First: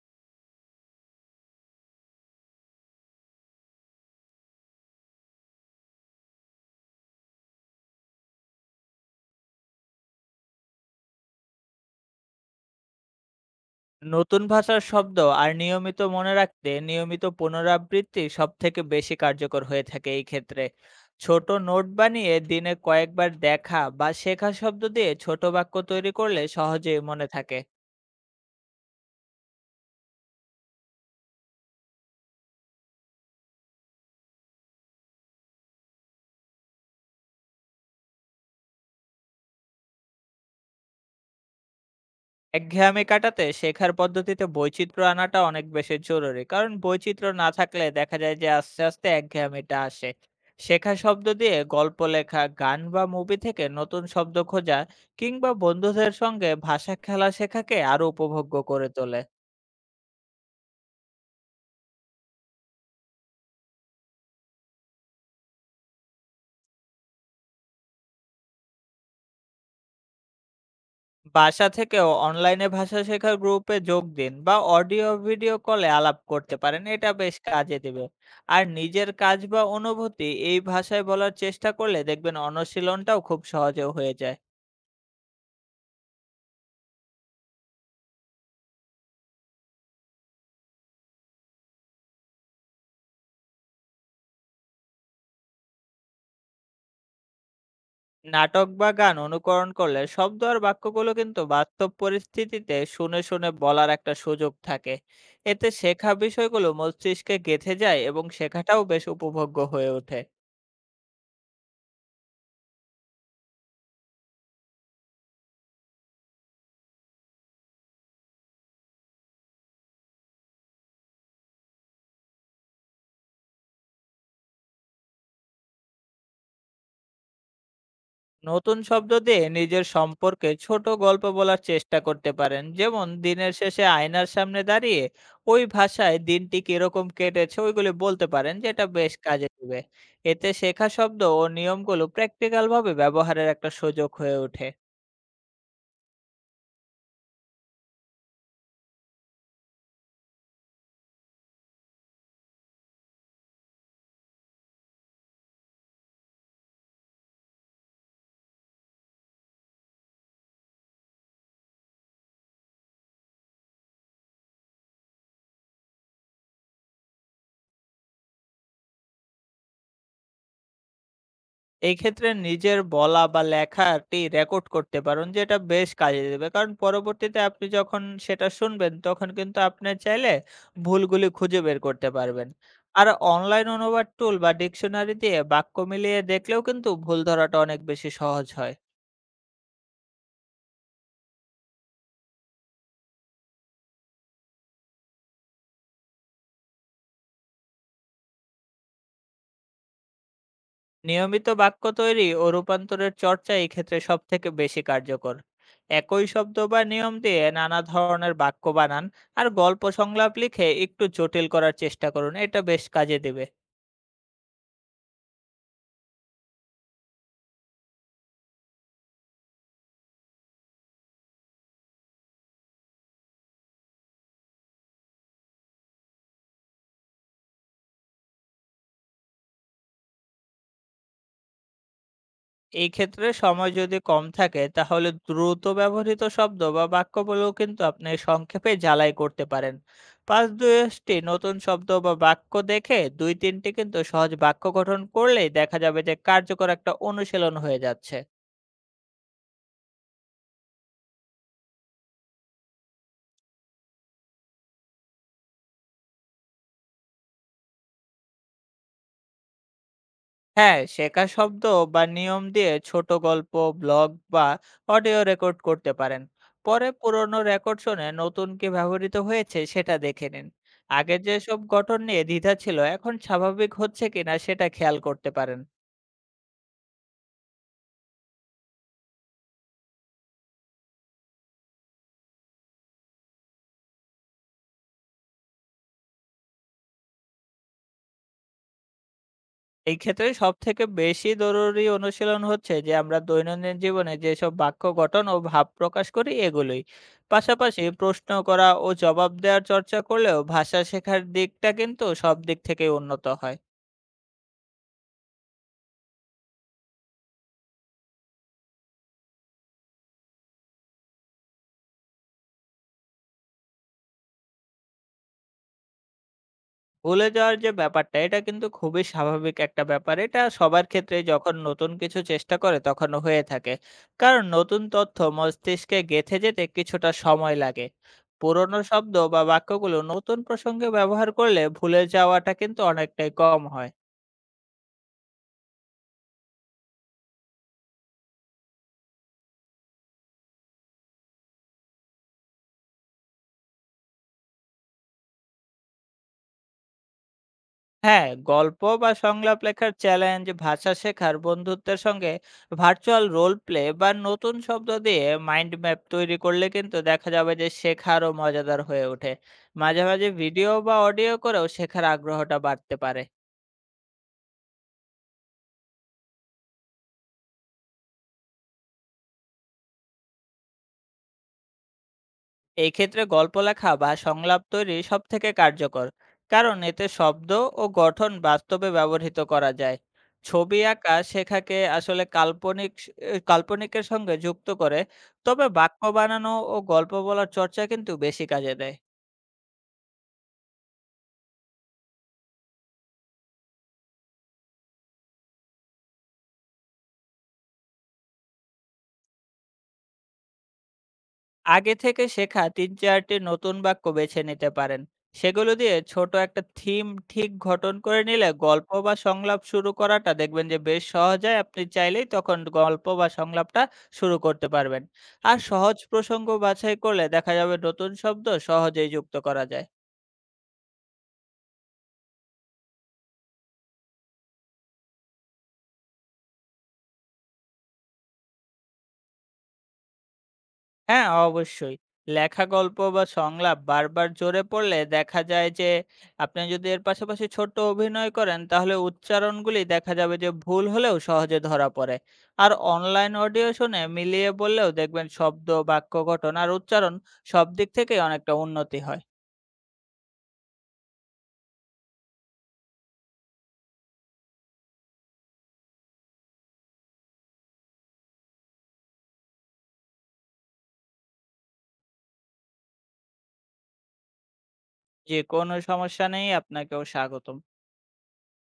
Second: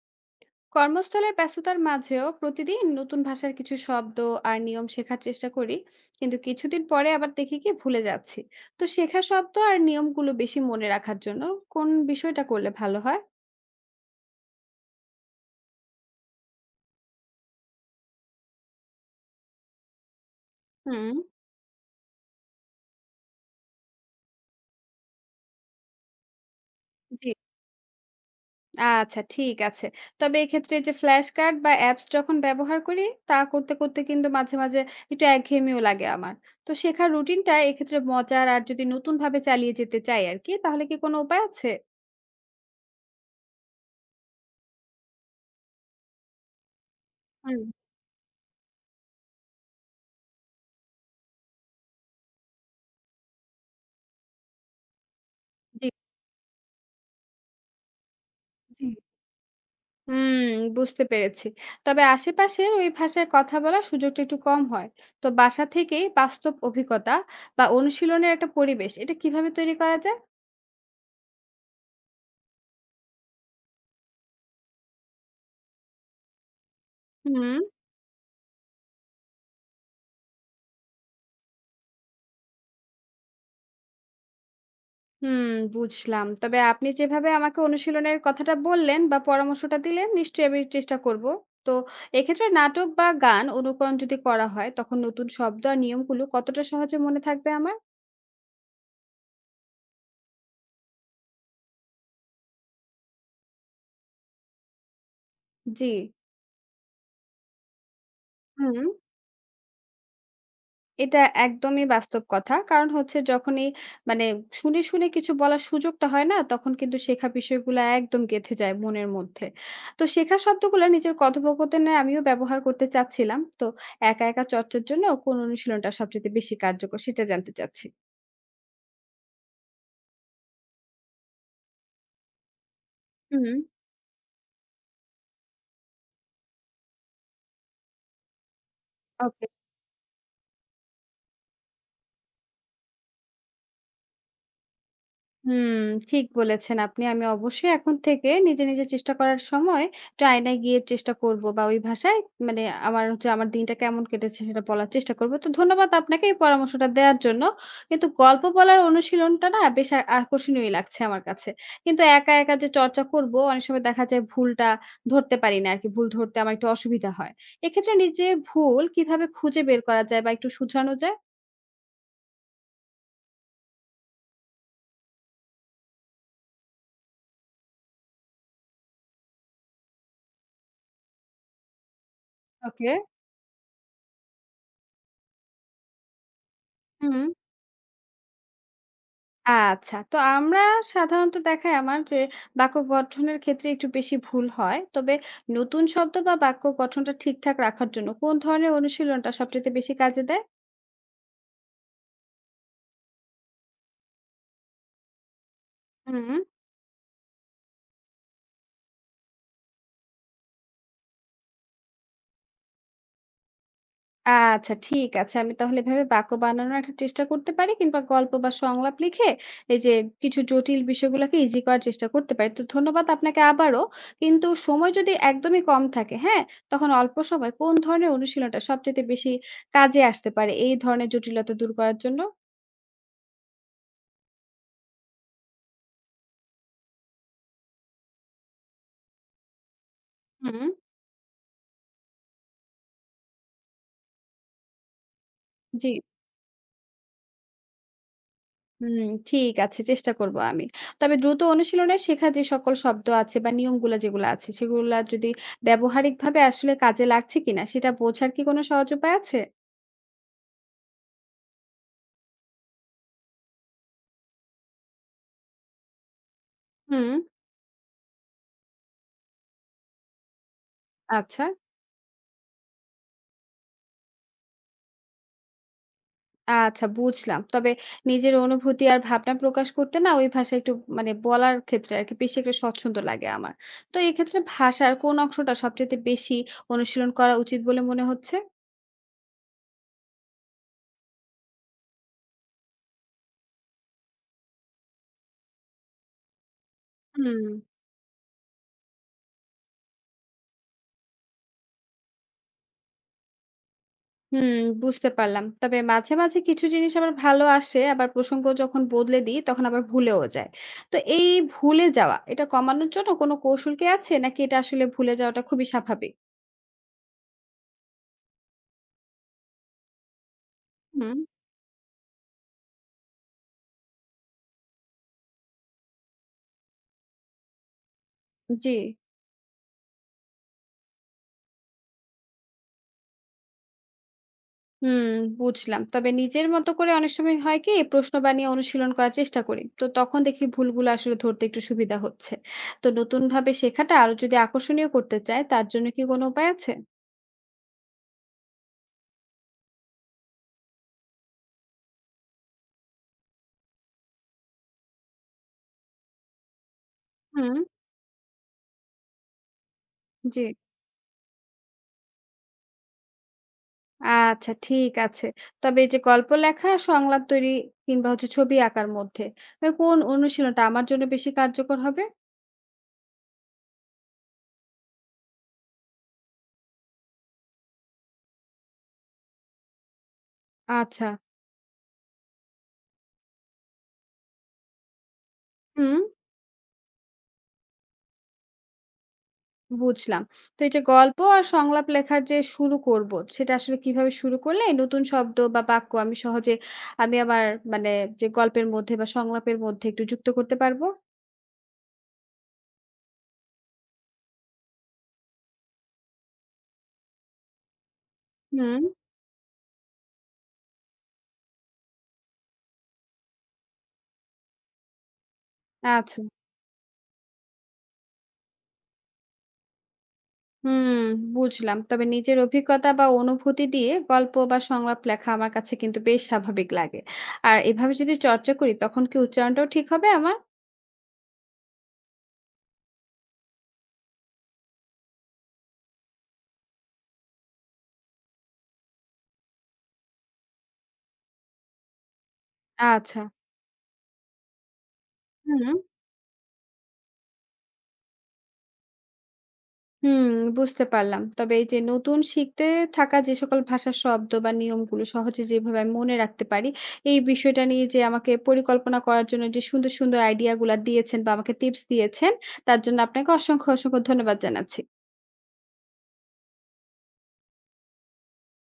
কর্মস্থলের ব্যস্ততার মাঝেও প্রতিদিন নতুন ভাষার কিছু শব্দ আর নিয়ম শেখার চেষ্টা করি, কিন্তু কিছুদিন পরে আবার দেখি কি ভুলে যাচ্ছি। তো শেখা শব্দ আর নিয়মগুলো বেশি মনে রাখার জন্য কোন বিষয়টা করলে ভালো হয়? নতুন ভাষার শব্দ আর নিয়মিত মনে রাখতে নিয়মিত পুনরাবৃত্তি সবথেকে বেশি কার্যকর হয়ে থাকে এই ক্ষেত্রে। হুম। ছোট নোট বানিয়ে দিনে কয়েকবার দেখা বা শেখা শব্দ দিয়ে ছোট বাক্য তৈরি করলে সহজেই মনে জি, থাকে। আচ্ছা, ঠিক আছে। তবে এক্ষেত্রে এই যে ফ্ল্যাশ কার্ড বা অ্যাপস যখন ব্যবহার করি, তা করতে করতে কিন্তু মাঝে মাঝে একটু একঘেয়েমিও লাগে আমার। তো শেখার রুটিনটা এক্ষেত্রে মজার আর যদি নতুন ভাবে চালিয়ে যেতে চাই আর কি, তাহলে কি কোনো উপায় আছে? একঘেয়েমি কাটাতে শেখার পদ্ধতিতে বৈচিত্র্য আনাটা অনেক বেশি জরুরি, কারণ বৈচিত্র্য না হুম। থাকলে দেখা যায় যে আস্তে আস্তে একঘেয়েমিটা আসে। শেখা শব্দ দিয়ে গল্প লেখা, গান বা মুভি থেকে নতুন শব্দ খোঁজা, কিংবা জি। বন্ধুদের সঙ্গে ভাষা খেলা শেখাকে আরো উপভোগ্য করে জি। তোলে। হুম, বুঝতে পেরেছি। তবে আশেপাশে ওই ভাষায় কথা বলার সুযোগটা একটু কম হয়। তো বাসা থেকেই বাস্তব অভিজ্ঞতা বা অনুশীলনের একটা পরিবেশ, এটা কিভাবে তৈরি করা যায়? বাসা থেকেও অনলাইনে ভাষা শেখার গ্রুপে যোগ দিন বা অডিও ভিডিও কলে আলাপ করতে পারেন, এটা বেশ হুম। কাজে দেবে। আর নিজের কাজ বা অনুভূতি এই ভাষায় বলার চেষ্টা করলে দেখবেন অনুশীলনটাও খুব সহজে হয়ে যায়। হুম, বুঝলাম। তবে আপনি যেভাবে আমাকে অনুশীলনের কথাটা বললেন বা পরামর্শটা দিলেন, নিশ্চয়ই আমি চেষ্টা করব। তো এক্ষেত্রে নাটক বা গান অনুকরণ যদি করা হয়, তখন নতুন শব্দ আর নিয়মগুলো কতটা সহজে মনে থাকবে আমার? নাটক বা গান অনুকরণ করলে শব্দ আর বাক্যগুলো কিন্তু বাস্তব পরিস্থিতিতে শুনে শুনে বলার একটা সুযোগ থাকে। এতে জি। শেখা বিষয়গুলো মস্তিষ্কে গেঁথে যায় এবং হুম। শেখাটাও বেশ উপভোগ্য হয়ে ওঠে। এটা একদমই বাস্তব কথা। কারণ হচ্ছে যখনই মানে শুনে, শুনে কিছু বলার সুযোগটা হয় না? তখন কিন্তু শেখা বিষয়গুলা একদম গেঁথে যায় মনের মধ্যে। তো শেখা শব্দগুলা নিজের কথোপকথনে আমিও ব্যবহার করতে চাচ্ছিলাম। তো একা, একা চর্চার জন্য কোন অনুশীলনটা সবচাইতে বেশি কার্যকর সেটা জানতে চাচ্ছি। নতুন শব্দ দিয়ে নিজের সম্পর্কে ছোট গল্প বলার চেষ্টা করতে পারেন, যেমন হুম। দিনের শেষে আয়নার সামনে দাঁড়িয়ে ওই ভাষায় দিনটি কিরকম কেটেছে ওইগুলি বলতে পারেন, যেটা বেশ ওকে। কাজে দিবে। এতে শেখা শব্দ ও নিয়মগুলো প্র্যাকটিক্যাল ভাবে ব্যবহারের একটা সুযোগ হয়ে ওঠে। হুম, ঠিক বলেছেন আপনি। আমি অবশ্যই এখন থেকে নিজে, নিজে চেষ্টা করার সময় একটা আয়নায় গিয়ে চেষ্টা করব বা ওই ভাষায় মানে আমার হচ্ছে আমার দিনটা কেমন কেটেছে সেটা বলার চেষ্টা করব। তো ধন্যবাদ আপনাকে এই পরামর্শটা দেওয়ার জন্য। কিন্তু গল্প বলার অনুশীলনটা না বেশ আকর্ষণীয়ই লাগছে আমার কাছে। কিন্তু একা, একা যে চর্চা করব অনেক সময় দেখা যায় ভুলটা ধরতে পারি না আরকি। ভুল ধরতে আমার একটু অসুবিধা হয়। এক্ষেত্রে নিজের ভুল কিভাবে খুঁজে বের করা যায় বা একটু শুধরানো যায়? এই ক্ষেত্রে নিজের বলা বা লেখাটি রেকর্ড করতে পারেন, যেটা বেশ কাজে দেবে। কারণ পরবর্তীতে আপনি যখন সেটা শুনবেন তখন কিন্তু আপনি চাইলে ভুলগুলি খুঁজে বের করতে পারবেন। ওকে। আর অনলাইন অনুবাদ টুল বা ডিকশনারি দিয়ে বাক্য মিলিয়ে দেখলেও কিন্তু হুম। ভুল ধরাটা অনেক বেশি সহজ হয়। আচ্ছা। তো আমরা সাধারণত দেখায় আমার যে বাক্য গঠনের ক্ষেত্রে একটু বেশি ভুল হয়। তবে নতুন শব্দ বা বাক্য গঠনটা ঠিকঠাক রাখার জন্য কোন ধরনের অনুশীলনটা সবচাইতে বেশি কাজে দেয়? নিয়মিত বাক্য তৈরি ও রূপান্তরের চর্চা এই ক্ষেত্রে সবথেকে বেশি কার্যকর। একই হুম। শব্দ বা নিয়ম দিয়ে নানা ধরনের বাক্য বানান, আর গল্প সংলাপ লিখে একটু জটিল করার চেষ্টা করুন। এটা বেশ কাজে দেবে। আচ্ছা, ঠিক আছে। আমি তাহলে এভাবে বাক্য বানানোর একটা চেষ্টা করতে পারি কিংবা গল্প বা সংলাপ লিখে এই যে কিছু জটিল বিষয়গুলোকে ইজি করার চেষ্টা করতে পারি। তো ধন্যবাদ আপনাকে আবারও। কিন্তু সময় যদি একদমই কম থাকে, হ্যাঁ? তখন অল্প সময় কোন ধরনের অনুশীলনটা সবচাইতে বেশি কাজে আসতে পারে এই ধরনের জটিলতা দূর করার জন্য? এই ক্ষেত্রে সময় যদি কম থাকে তাহলে দ্রুত ব্যবহৃত শব্দ বা বাক্য বলেও কিন্তু আপনি সংক্ষেপে ঝালাই করতে পারেন। পাঁচ হুম, দশটি নতুন শব্দ বা বাক্য দেখে দুই তিনটি কিন্তু সহজ বাক্য গঠন করলেই দেখা জি। যাবে যে কার্যকর একটা অনুশীলন হয়ে যাচ্ছে। হুম, ঠিক আছে, চেষ্টা করব আমি। তবে দ্রুত অনুশীলনে শেখা যে সকল শব্দ আছে বা নিয়মগুলা যেগুলা আছে, সেগুলা যদি ব্যবহারিকভাবে আসলে কাজে লাগছে কিনা সেটা বোঝার কি কোনো সহজ উপায় আছে? হ্যাঁ, শেখা শব্দ বা নিয়ম দিয়ে ছোট গল্প, ব্লগ বা অডিও রেকর্ড করতে পারেন। পরে হুম, পুরনো রেকর্ড শুনে নতুন কি ব্যবহৃত হয়েছে সেটা দেখে নিন। আগে আচ্ছা। যেসব গঠন নিয়ে দ্বিধা ছিল এখন স্বাভাবিক হচ্ছে কিনা সেটা খেয়াল করতে পারেন। আচ্ছা, বুঝলাম। তবে নিজের অনুভূতি আর ভাবনা প্রকাশ করতে না ওই ভাষায় একটু বলার ক্ষেত্রে আরকি বেশি একটা স্বচ্ছন্দ লাগে আমার। তো এক্ষেত্রে ভাষার কোন অংশটা সবচাইতে বেশি অনুশীলন করা উচিত বলে মনে হচ্ছে? এই ক্ষেত্রে সব থেকে বেশি জরুরি অনুশীলন হচ্ছে যে আমরা দৈনন্দিন জীবনে যেসব বাক্য গঠন ও ভাব প্রকাশ করি এগুলোই। হুম। পাশাপাশি প্রশ্ন করা ও জবাব দেওয়ার চর্চা করলেও ভাষা শেখার দিকটা কিন্তু সব দিক থেকে উন্নত হয়। হুম, বুঝতে পারলাম। তবে মাঝে, মাঝে কিছু জিনিস আবার ভালো আসে, আবার প্রসঙ্গ যখন বদলে দিই, তখন আবার ভুলেও যায়। তো এই ভুলে যাওয়া, এটা কমানোর জন্য কোনো কৌশল কি আছে? নাকি এটা আসলে ভুলে যাওয়াটা খুবই স্বাভাবিক? ভুলে যাওয়ার যে ব্যাপারটা, এটা কিন্তু খুবই স্বাভাবিক একটা ব্যাপার। এটা সবার হুম। ক্ষেত্রেই যখন নতুন কিছু চেষ্টা করে তখন হয়ে থাকে। কারণ নতুন তথ্য মস্তিষ্কে গেঁথে যেতে কিছুটা সময় লাগে। জি। পুরনো শব্দ বা বাক্যগুলো নতুন প্রসঙ্গে ব্যবহার করলে ভুলে যাওয়াটা কিন্তু অনেকটাই কম হয়। হুম, বুঝলাম। তবে নিজের মতো করে অনেক সময় হয় কি, প্রশ্ন বানিয়ে অনুশীলন করার চেষ্টা করি। তো তখন দেখি ভুলগুলো আসলে ধরতে একটু সুবিধা হচ্ছে। তো নতুনভাবে শেখাটা আরো যদি আকর্ষণীয় করতে চাই, তার জন্য কি কোনো উপায় আছে? হ্যাঁ, গল্প বা সংলাপ লেখার চ্যালেঞ্জ, ভাষা শেখার বন্ধুত্বের সঙ্গে ভার্চুয়াল রোল প্লে বা নতুন শব্দ দিয়ে মাইন্ড ম্যাপ তৈরি করলে কিন্তু দেখা যাবে হুম, যে শেখারও মজাদার হয়ে ওঠে। মাঝে মাঝে জি। ভিডিও বা অডিও করেও শেখার আগ্রহটা বাড়তে পারে। আচ্ছা, ঠিক আছে। তবে এই যে গল্প লেখা, সংলাপ তৈরি কিংবা হচ্ছে ছবি আঁকার মধ্যে কোন অনুশীলনটা আমার জন্য বেশি কার্যকর হবে? এই ক্ষেত্রে গল্প লেখা বা সংলাপ তৈরি সব থেকে কার্যকর, কারণ এতে শব্দ ও গঠন বাস্তবে ব্যবহৃত করা যায়। ছবি আচ্ছা, আঁকা শেখাকে আসলে কাল্পনিক কাল্পনিকের সঙ্গে যুক্ত করে, তবে হুম, বাক্য বানানো ও গল্প বলার চর্চা কিন্তু বেশি কাজে দেয়। বুঝলাম। তো এই যে গল্প আর সংলাপ লেখার যে শুরু করব, সেটা আসলে কিভাবে শুরু করলে নতুন শব্দ বা বাক্য আমি সহজে আমি আমার মানে যে গল্পের মধ্যে বা সংলাপের মধ্যে একটু যুক্ত করতে পারবো? আগে থেকে শেখা ৩-৪টি নতুন বাক্য বেছে নিতে পারেন। সেগুলো দিয়ে ছোট একটা থিম ঠিক গঠন করে নিলে হুম, গল্প বা সংলাপ শুরু করাটা দেখবেন যে বেশ সহজ হয়। আপনি চাইলেই তখন গল্প বা সংলাপটা শুরু করতে পারবেন। আর সহজ আচ্ছা। প্রসঙ্গ বাছাই করলে দেখা যাবে নতুন শব্দ সহজেই যুক্ত করা যায়। হুম, বুঝলাম। তবে নিজের অভিজ্ঞতা বা অনুভূতি দিয়ে গল্প বা সংলাপ লেখা আমার কাছে কিন্তু বেশ স্বাভাবিক লাগে। আর এভাবে যদি চর্চা করি তখন কি উচ্চারণটাও ঠিক হবে আমার? হ্যাঁ, অবশ্যই। লেখা গল্প বা সংলাপ বারবার জোরে পড়লে দেখা যায় যে, আপনি যদি এর পাশাপাশি ছোট্ট অভিনয় করেন, তাহলে উচ্চারণগুলি দেখা যাবে যে ভুল হলেও সহজে ধরা পড়ে। আর আচ্ছা। অনলাইন অডিও শুনে মিলিয়ে বললেও দেখবেন শব্দ, হুম। বাক্য গঠন আর উচ্চারণ সব দিক থেকেই অনেকটা উন্নতি হয়। হুম, বুঝতে পারলাম। তবে এই যে নতুন শিখতে থাকা যে সকল ভাষার শব্দ বা নিয়মগুলো সহজে যেভাবে আমি মনে রাখতে পারি, এই বিষয়টা নিয়ে যে আমাকে পরিকল্পনা করার জন্য যে সুন্দর, সুন্দর আইডিয়াগুলা দিয়েছেন বা আমাকে টিপস দিয়েছেন, তার জন্য আপনাকে অসংখ্য, অসংখ্য ধন্যবাদ জানাচ্ছি। যে কোনো সমস্যা নেই, আপনাকেও স্বাগতম।